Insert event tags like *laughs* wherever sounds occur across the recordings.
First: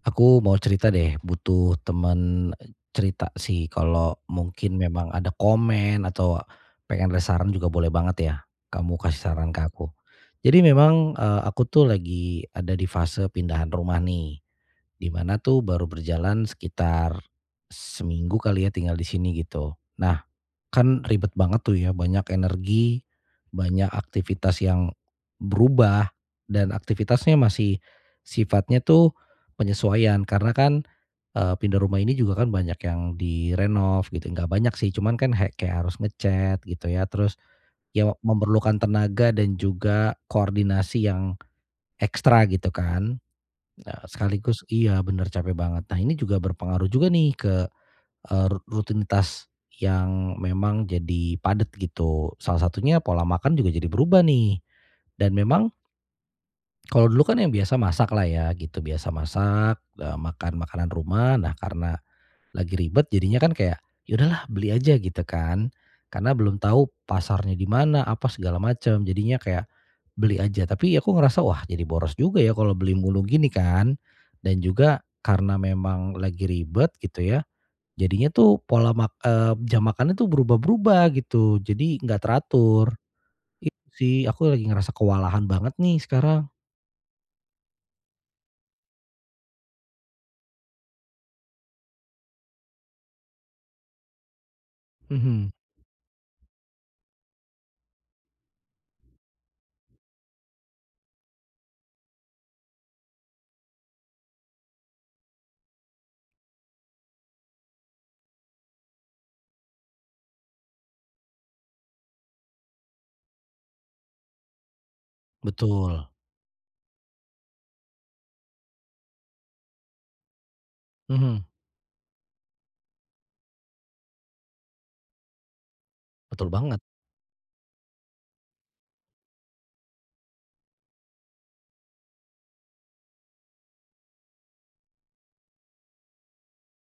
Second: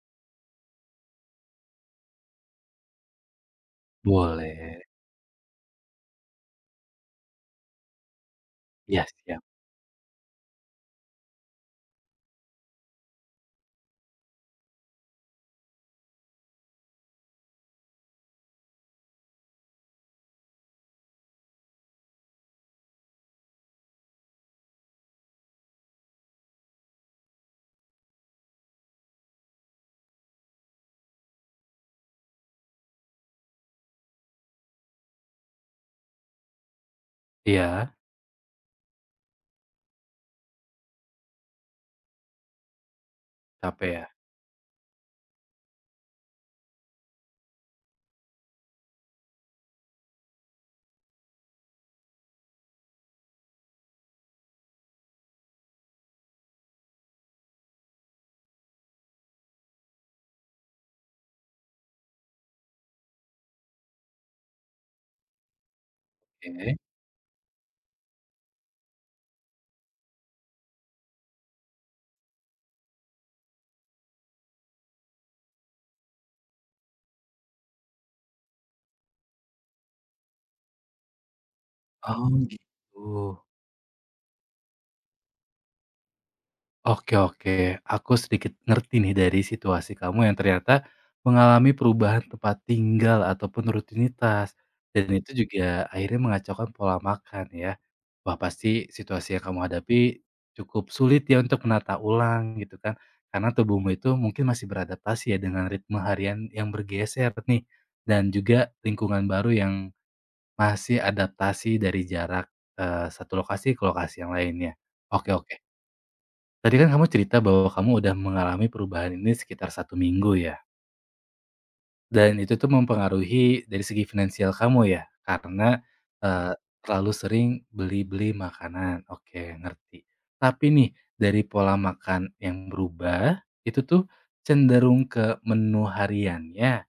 Aku mau cerita deh, butuh temen cerita sih. Kalau mungkin Boleh, memang ada komen atau pengen ada saran juga boleh banget ya. Kamu iya kasih siap. saran ke aku. Jadi memang, aku tuh lagi ada di fase pindahan rumah nih. Di mana tuh baru berjalan sekitar seminggu kali ya tinggal di sini gitu. Nah, kan ribet banget tuh ya, banyak energi, banyak aktivitas yang berubah, dan aktivitasnya masih sifatnya tuh penyesuaian. Karena kan, pindah rumah ini juga kan banyak yang direnov gitu, nggak banyak sih, cuman kan he kayak harus ngecat gitu ya, terus Iya, ya memerlukan tenaga dan juga koordinasi yang ekstra gitu kan. capek ya? Sekaligus iya bener capek banget. Nah ini juga berpengaruh juga nih ke Eee, ru rutinitas yang memang jadi padat gitu. Salah satunya pola makan juga jadi berubah nih. Dan memang kalau dulu kan yang biasa masak lah ya gitu, biasa masak, makan makanan rumah. Nah karena lagi ribet jadinya kan kayak, ya udahlah beli aja gitu kan. Karena belum Oke. tahu pasarnya di mana, apa segala macam, jadinya kayak beli aja. Tapi aku ngerasa, wah jadi boros juga ya kalau beli mulu gini kan. Dan juga karena memang lagi ribet gitu ya, jadinya tuh jam makannya tuh berubah-berubah gitu, jadi nggak Oh teratur. gitu. Itu sih, aku lagi ngerasa kewalahan banget nih sekarang. Oke oke, aku sedikit ngerti nih dari situasi kamu yang ternyata mengalami perubahan tempat tinggal ataupun rutinitas, dan itu Mhm, juga akhirnya mengacaukan pola makan ya. Wah pasti situasi yang kamu hadapi cukup sulit ya untuk menata ulang gitu kan, karena tubuhmu itu mungkin masih beradaptasi ya dengan ritme harian yang bergeser nih, dan juga lingkungan baru yang masih adaptasi dari jarak, satu lokasi ke lokasi yang lainnya. Oke oke. betul. Tadi kan kamu cerita bahwa kamu udah mengalami perubahan ini sekitar satu minggu ya, Mhm, dan itu tuh mempengaruhi dari segi finansial kamu ya? Karena, betul eee, banget. terlalu sering beli-beli makanan. Oke, ngerti. Tapi nih, dari pola makan yang berubah, itu tuh cenderung ke menu hariannya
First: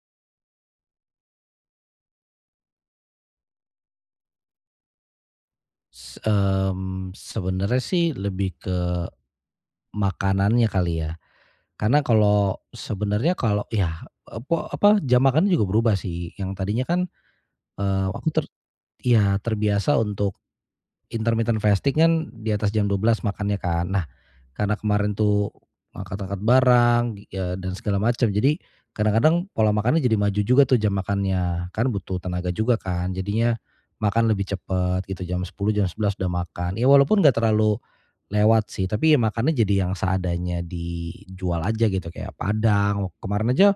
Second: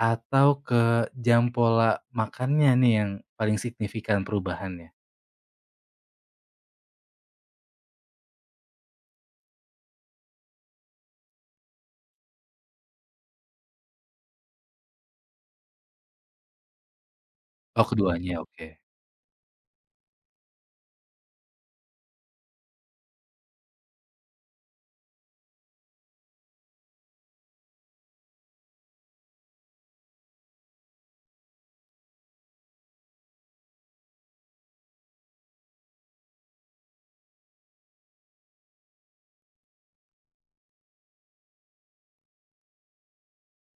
atau ke jam pola makannya nih yang paling signifikan perubahannya? Sebenarnya sih lebih ke makanannya kali ya, karena kalau sebenarnya kalau ya, apa, jam makannya juga berubah sih, yang tadinya kan, Oh eee, aku keduanya, ter oke. iya, terbiasa untuk intermittent fasting kan di atas jam 12.00 makannya kan. Nah, karena kemarin tuh ngangkat-ngangkat barang, ya dan segala macam. Jadi kadang-kadang pola makannya jadi maju juga tuh jam makannya, kan butuh tenaga juga kan. Jadinya makan lebih cepet gitu, jam 10, jam 11 udah makan. Ya walaupun nggak terlalu lewat sih, tapi ya makannya jadi yang seadanya dijual aja gitu, kayak padang. Kemarin aja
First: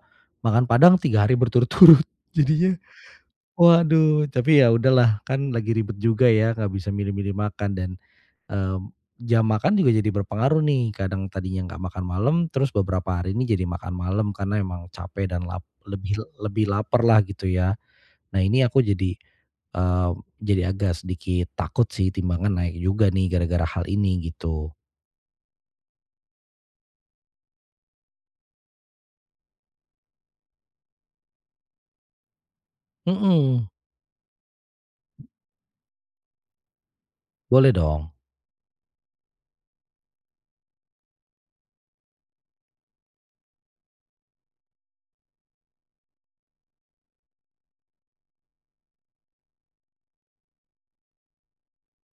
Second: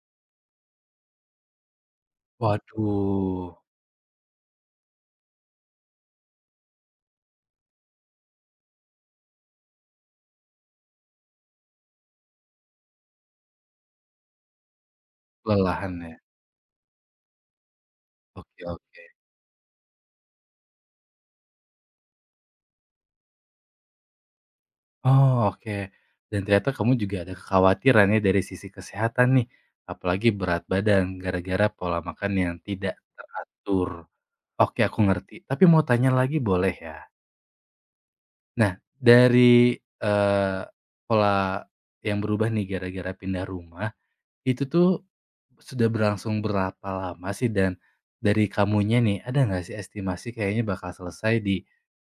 makan padang 3 hari berturut-turut. *laughs* Jadinya Waduh, waduh, tapi ya udahlah, kan lagi ribet juga ya, nggak bisa milih-milih makan dan Mmm, jam makan juga jadi berpengaruh nih, kadang tadinya nggak makan malam, terus beberapa hari ini jadi makan malam karena emang capek dan lap kelelahan ya? lebih lebih lapar lah gitu ya. Nah Oke ini aku oke. jadi, eee, jadi agak sedikit takut sih timbangan naik juga nih gara-gara hal ini gitu. Oh oke, dan ternyata kamu juga ada kekhawatiran ya dari sisi kesehatan nih, apalagi berat badan gara-gara pola makan yang tidak Mhm, teratur. Oke aku ngerti, tapi mau tanya lagi boleh ya? boleh dong. Nah dari, pola yang berubah nih gara-gara pindah rumah, itu tuh sudah berlangsung berapa lama sih? Dan dari kamunya nih, ada nggak sih estimasi kayaknya bakal selesai di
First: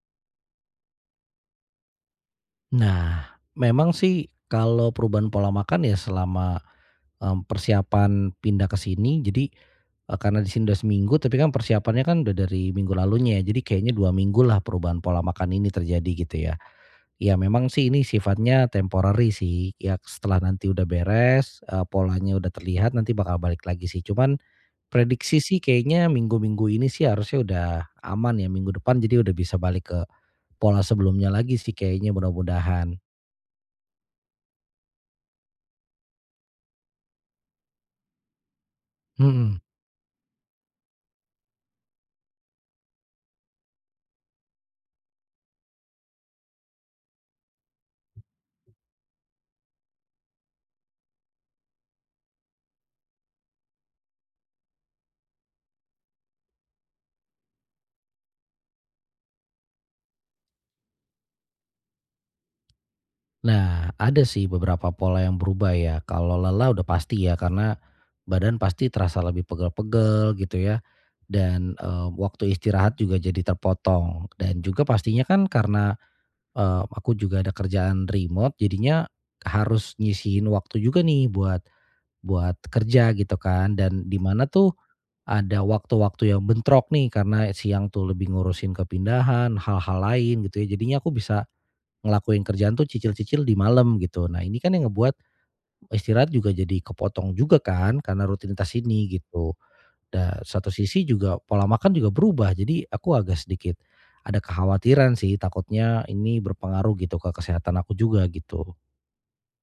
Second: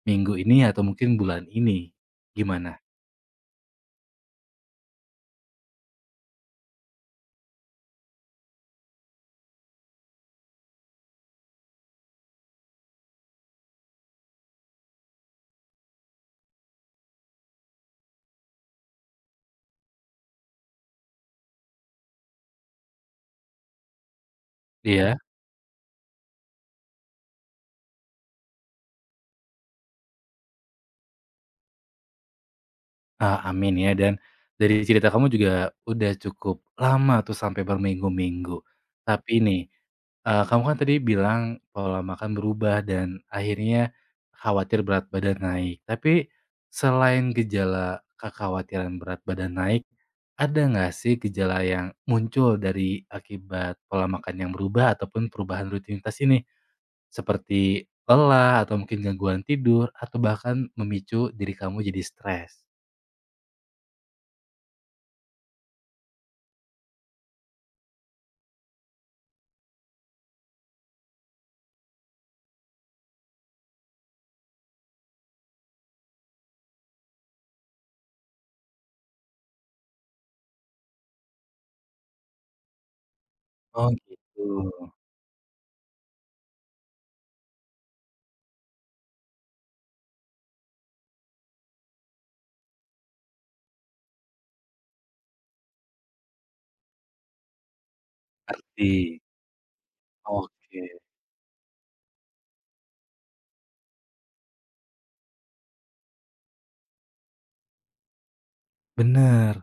minggu ini atau mungkin bulan ini? Gimana? Nah, memang sih kalau perubahan pola makan ya selama, persiapan pindah ke sini jadi, karena di sini udah seminggu tapi kan persiapannya kan udah dari minggu lalunya ya jadi kayaknya 2 minggu lah perubahan pola makan ini terjadi gitu ya. Ya memang sih ini sifatnya temporary sih ya setelah nanti udah beres, polanya udah terlihat nanti bakal balik lagi sih cuman Iya. prediksi sih kayaknya minggu-minggu ini sih harusnya udah aman ya minggu depan jadi udah bisa balik ke pola sebelumnya lagi sih kayaknya mudah-mudahan. Ah, amin ya dan dari cerita kamu juga udah cukup lama tuh sampai berminggu-minggu. Tapi Mhm. nih, kamu kan tadi bilang pola makan berubah dan akhirnya khawatir berat badan naik. Tapi selain gejala kekhawatiran berat badan naik, ada nggak sih gejala yang muncul dari akibat pola makan yang berubah ataupun perubahan rutinitas ini? Seperti lelah atau mungkin gangguan tidur atau bahkan memicu diri kamu jadi stres? Nah, ada sih beberapa pola yang berubah ya. Kalau lelah udah pasti ya, karena badan pasti terasa lebih pegel-pegel gitu ya. Dan, waktu istirahat juga jadi terpotong. Dan juga pastinya kan karena, aku juga ada kerjaan remote, jadinya harus nyisihin waktu juga nih buat buat kerja gitu kan. Oh Dan di gitu, mana tuh ada waktu-waktu yang bentrok nih, karena siang tuh lebih ngurusin kepindahan, hal-hal lain gitu ya. Jadinya aku bisa ngelakuin kerjaan tuh cicil-cicil di malam gitu. Nah ini kan yang ngebuat istirahat juga jadi kepotong juga kan karena rutinitas ngerti. ini gitu. Da satu Oke, sisi juga pola makan juga berubah jadi aku agak sedikit ada kekhawatiran sih takutnya ini berpengaruh gitu ke kesehatan aku juga gitu. bener.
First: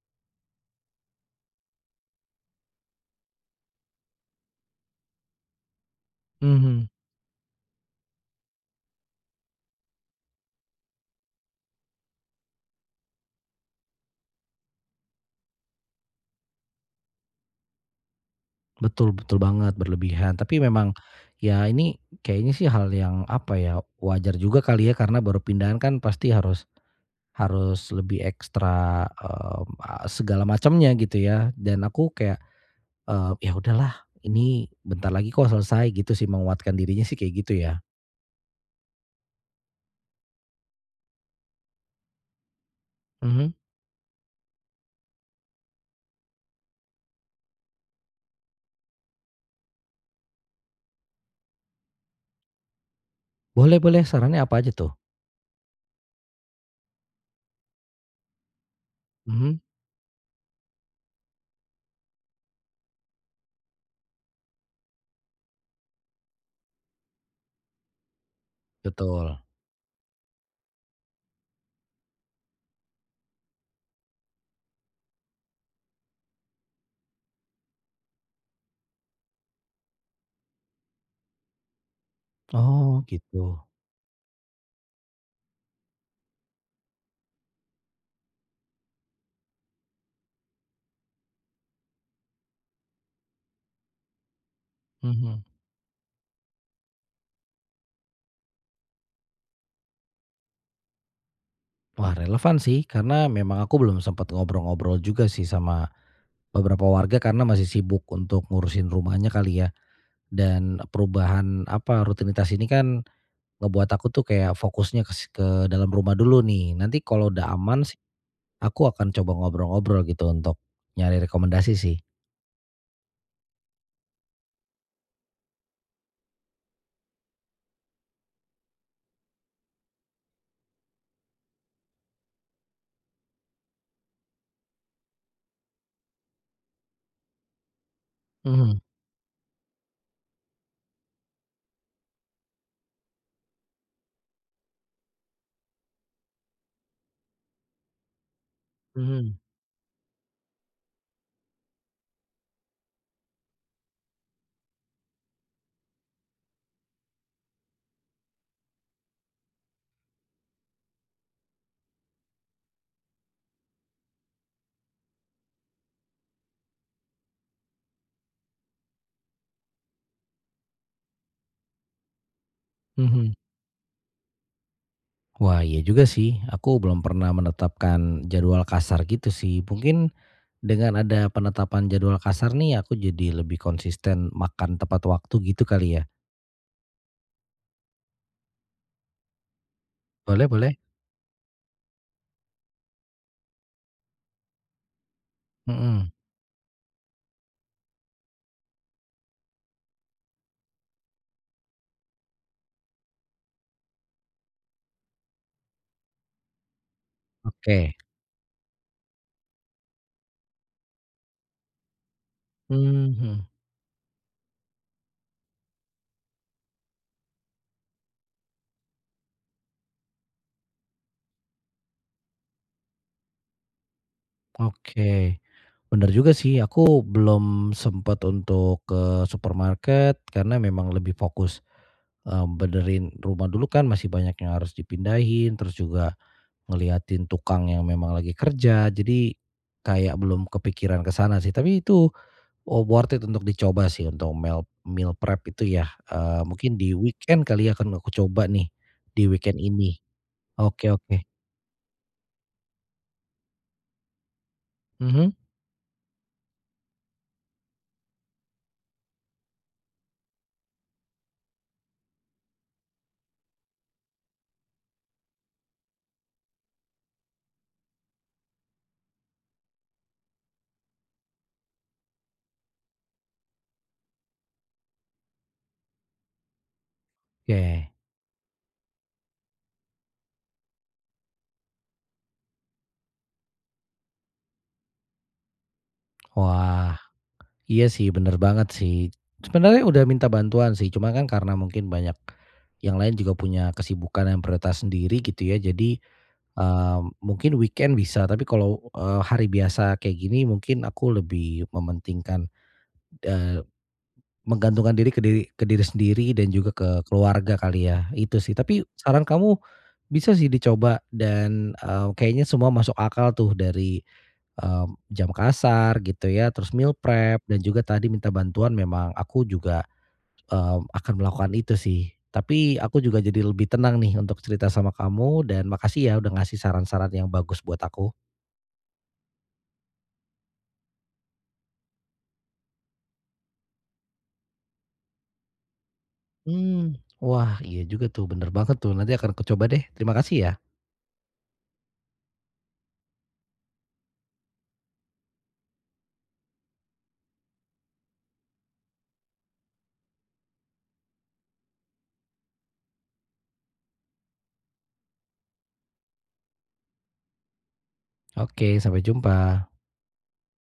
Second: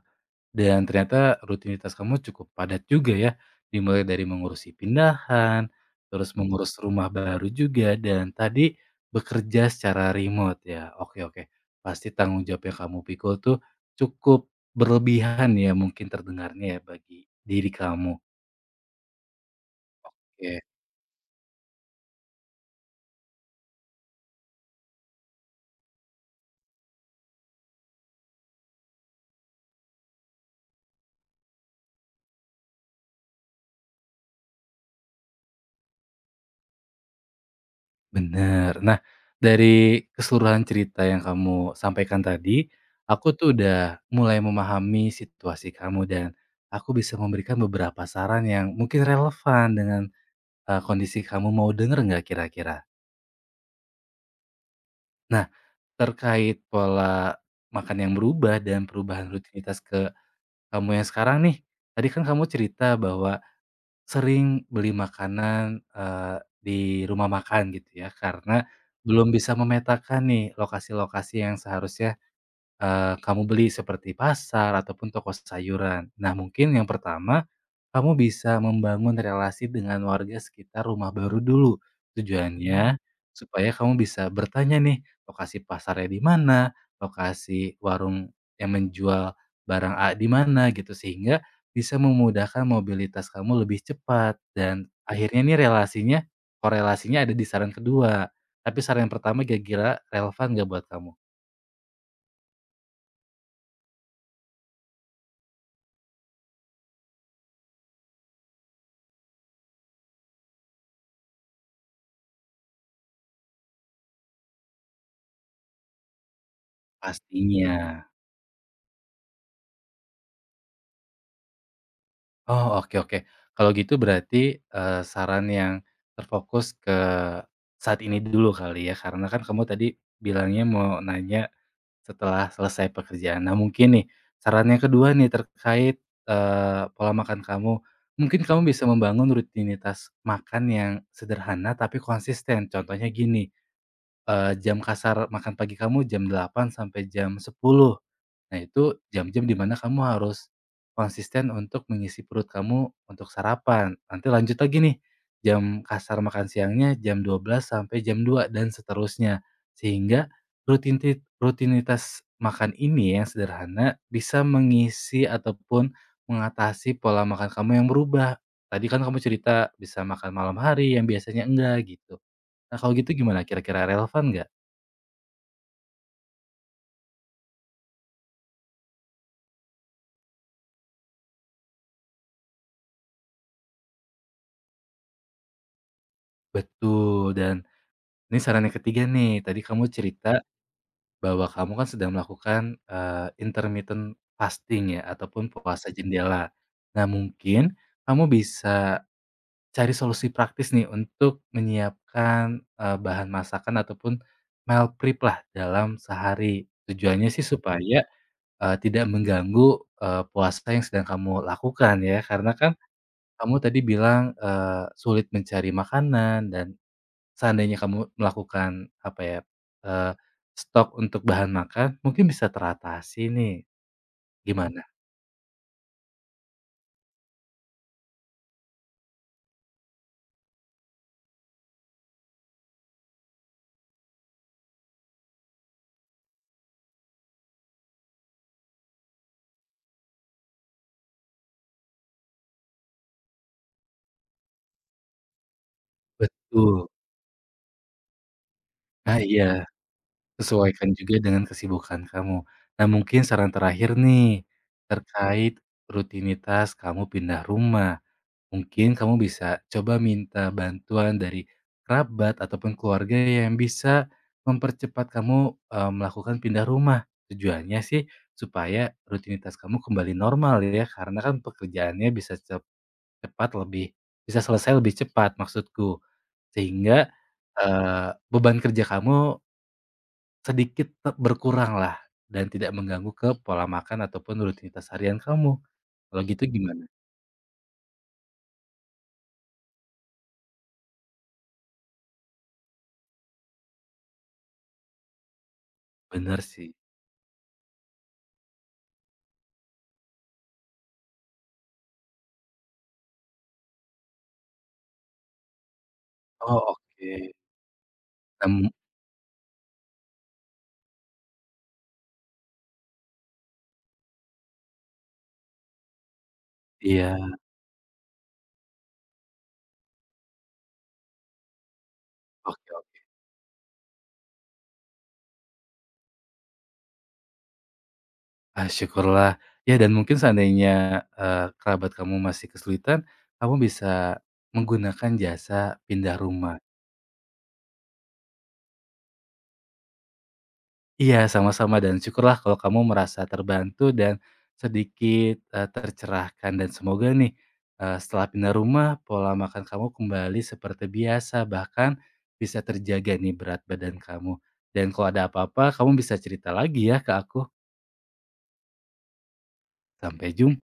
Dan ternyata rutinitas kamu cukup padat juga ya, dimulai dari mengurusi pindahan, terus mengurus Mhm, rumah baru juga, dan tadi bekerja secara remote ya. Oke oke, pasti tanggung jawab yang kamu pikul tuh cukup berlebihan ya mungkin terdengarnya ya bagi diri kamu. betul betul banget berlebihan Oke. tapi memang ya ini kayaknya sih hal yang apa ya, wajar juga kali ya karena baru pindahan kan pasti harus Harus lebih ekstra, segala macamnya gitu ya dan aku kayak, ya udahlah ini bentar lagi kok selesai gitu sih menguatkan dirinya sih kayak gitu ya. Bener. Nah, dari keseluruhan cerita yang kamu sampaikan tadi, aku tuh Mhm. udah mulai memahami situasi kamu dan aku bisa memberikan beberapa saran yang mungkin relevan dengan, kondisi kamu. Mau denger nggak kira-kira? Boleh boleh sarannya apa aja tuh? Nah, terkait pola makan yang berubah dan perubahan Mhm. rutinitas ke kamu yang sekarang nih, tadi kan kamu cerita bahwa sering beli makanan, di rumah makan gitu ya, karena belum Betul. bisa memetakan nih lokasi-lokasi yang seharusnya kamu beli seperti pasar ataupun toko sayuran. Nah, mungkin yang pertama, kamu bisa membangun relasi dengan warga sekitar rumah baru dulu. Mhm. Tujuannya Oh. Gitu. supaya kamu bisa bertanya nih, lokasi pasarnya di mana, lokasi warung yang menjual barang A di mana gitu, sehingga bisa memudahkan mobilitas kamu lebih cepat dan akhirnya Mhm. nih relasinya korelasinya ada di saran kedua. Tapi saran yang pertama kira-kira relevan nggak buat kamu? Wah relevan sih karena memang aku belum sempat ngobrol-ngobrol juga sih sama beberapa warga karena masih sibuk untuk ngurusin rumahnya kali ya dan perubahan, apa, rutinitas ini kan ngebuat aku tuh kayak fokusnya ke dalam rumah dulu nih. Nanti kalau udah aman sih, Pastinya. aku akan coba ngobrol-ngobrol gitu untuk nyari rekomendasi sih. Oh, oke oke. Kalau gitu berarti, saran yang terfokus ke saat ini dulu kali ya, karena kan kamu tadi bilangnya mau nanya setelah selesai pekerjaan. Nah, mungkin nih saran yang kedua nih terkait, pola makan kamu. Mungkin kamu Mhm, bisa membangun rutinitas makan yang sederhana tapi konsisten. Contohnya gini, jam kasar makan pagi kamu jam 8 sampai jam 10. Nah, itu mhm, jam-jam di mana kamu harus konsisten untuk mengisi perut kamu untuk sarapan. Nanti lanjut lagi nih, jam kasar makan siangnya jam 12.00 sampai jam 2 dan seterusnya. Sehingga rutinitas makan ini yang sederhana bisa mengisi ataupun mengatasi pola makan kamu yang berubah. Tadi kan kamu cerita bisa makan malam hari yang biasanya enggak gitu. Nah, kalau gitu mhm. gimana kira-kira relevan nggak? Wah, iya juga sih. Aku belum pernah menetapkan jadwal kasar gitu sih. Mungkin dengan ada penetapan jadwal kasar nih, aku jadi lebih konsisten makan tepat waktu gitu kali ya? Betul, dan ini saran yang ketiga nih, tadi kamu cerita Boleh boleh. bahwa kamu kan sedang melakukan, intermittent fasting ya ataupun puasa Mhm. jendela. Nah mungkin kamu bisa cari solusi praktis nih untuk menyiapkan, bahan masakan ataupun meal prep lah dalam sehari. Tujuannya sih Oke. supaya, tidak mengganggu, puasa yang sedang kamu lakukan ya. Karena kan Mhm, kamu tadi bilang, sulit mencari makanan dan seandainya kamu melakukan apa ya, eee, stok untuk bahan makan mungkin bisa teratasi nih, gimana? oke. Bener juga sih, aku belum sempet untuk ke supermarket karena memang lebih fokus, benerin rumah dulu kan masih banyak yang harus dipindahin, terus juga ngeliatin tukang yang memang lagi kerja, jadi kayak belum kepikiran ke sana sih. Tapi itu, oh worth it untuk dicoba sih untuk meal meal prep itu ya, mungkin Betul. di weekend kali ya akan aku coba nih, Nah di weekend iya, ini. sesuaikan Oke juga oke. dengan kesibukan kamu. Nah mungkin saran terakhir nih, Mhm, terkait rutinitas kamu pindah rumah. Mungkin kamu bisa coba minta bantuan dari kerabat ataupun keluarga yang bisa mempercepat kamu melakukan pindah rumah. Tujuannya sih supaya rutinitas kamu kembali normal ya, karena kan pekerjaannya bisa cepat lebih bisa selesai lebih cepat maksudku. Sehingga oke. Beban kerja kamu sedikit berkurang lah dan tidak mengganggu ke pola makan ataupun rutinitas harian kamu. Kalau gitu gimana? Wah. Iya sih, bener banget sih. Sebenarnya udah minta bantuan sih, cuma kan karena mungkin banyak yang lain juga punya kesibukan yang prioritas sendiri gitu ya. Jadi, Bener sih. Mungkin weekend bisa, tapi kalau, hari biasa kayak gini mungkin aku lebih mementingkan, eee, menggantungkan diri ke diri sendiri dan Oh, juga ke oke. keluarga kali ya, itu sih. Nah, Tapi saran kamu bisa sih dicoba dan, kayaknya semua masuk akal tuh dari eee, jam kasar gitu ya, terus meal iya, prep dan juga tadi minta bantuan memang aku juga, akan melakukan itu sih. oke Tapi aku oke. juga jadi lebih tenang nih untuk cerita sama kamu dan makasih ya udah ngasih saran-saran yang bagus buat aku. Ah, syukurlah. Ya dan mungkin seandainya, kerabat kamu masih kesulitan, kamu bisa menggunakan jasa pindah rumah. Wah iya juga tuh bener banget tuh nanti akan aku coba deh. Terima kasih ya. Iya, sama-sama dan syukurlah kalau kamu merasa terbantu dan sedikit, tercerahkan dan semoga nih, setelah pindah rumah, pola makan kamu kembali seperti biasa, bahkan bisa terjaga nih berat badan kamu. Dan kalau ada apa-apa kamu bisa cerita lagi ya ke aku. Oke sampai jumpa. Sampai jum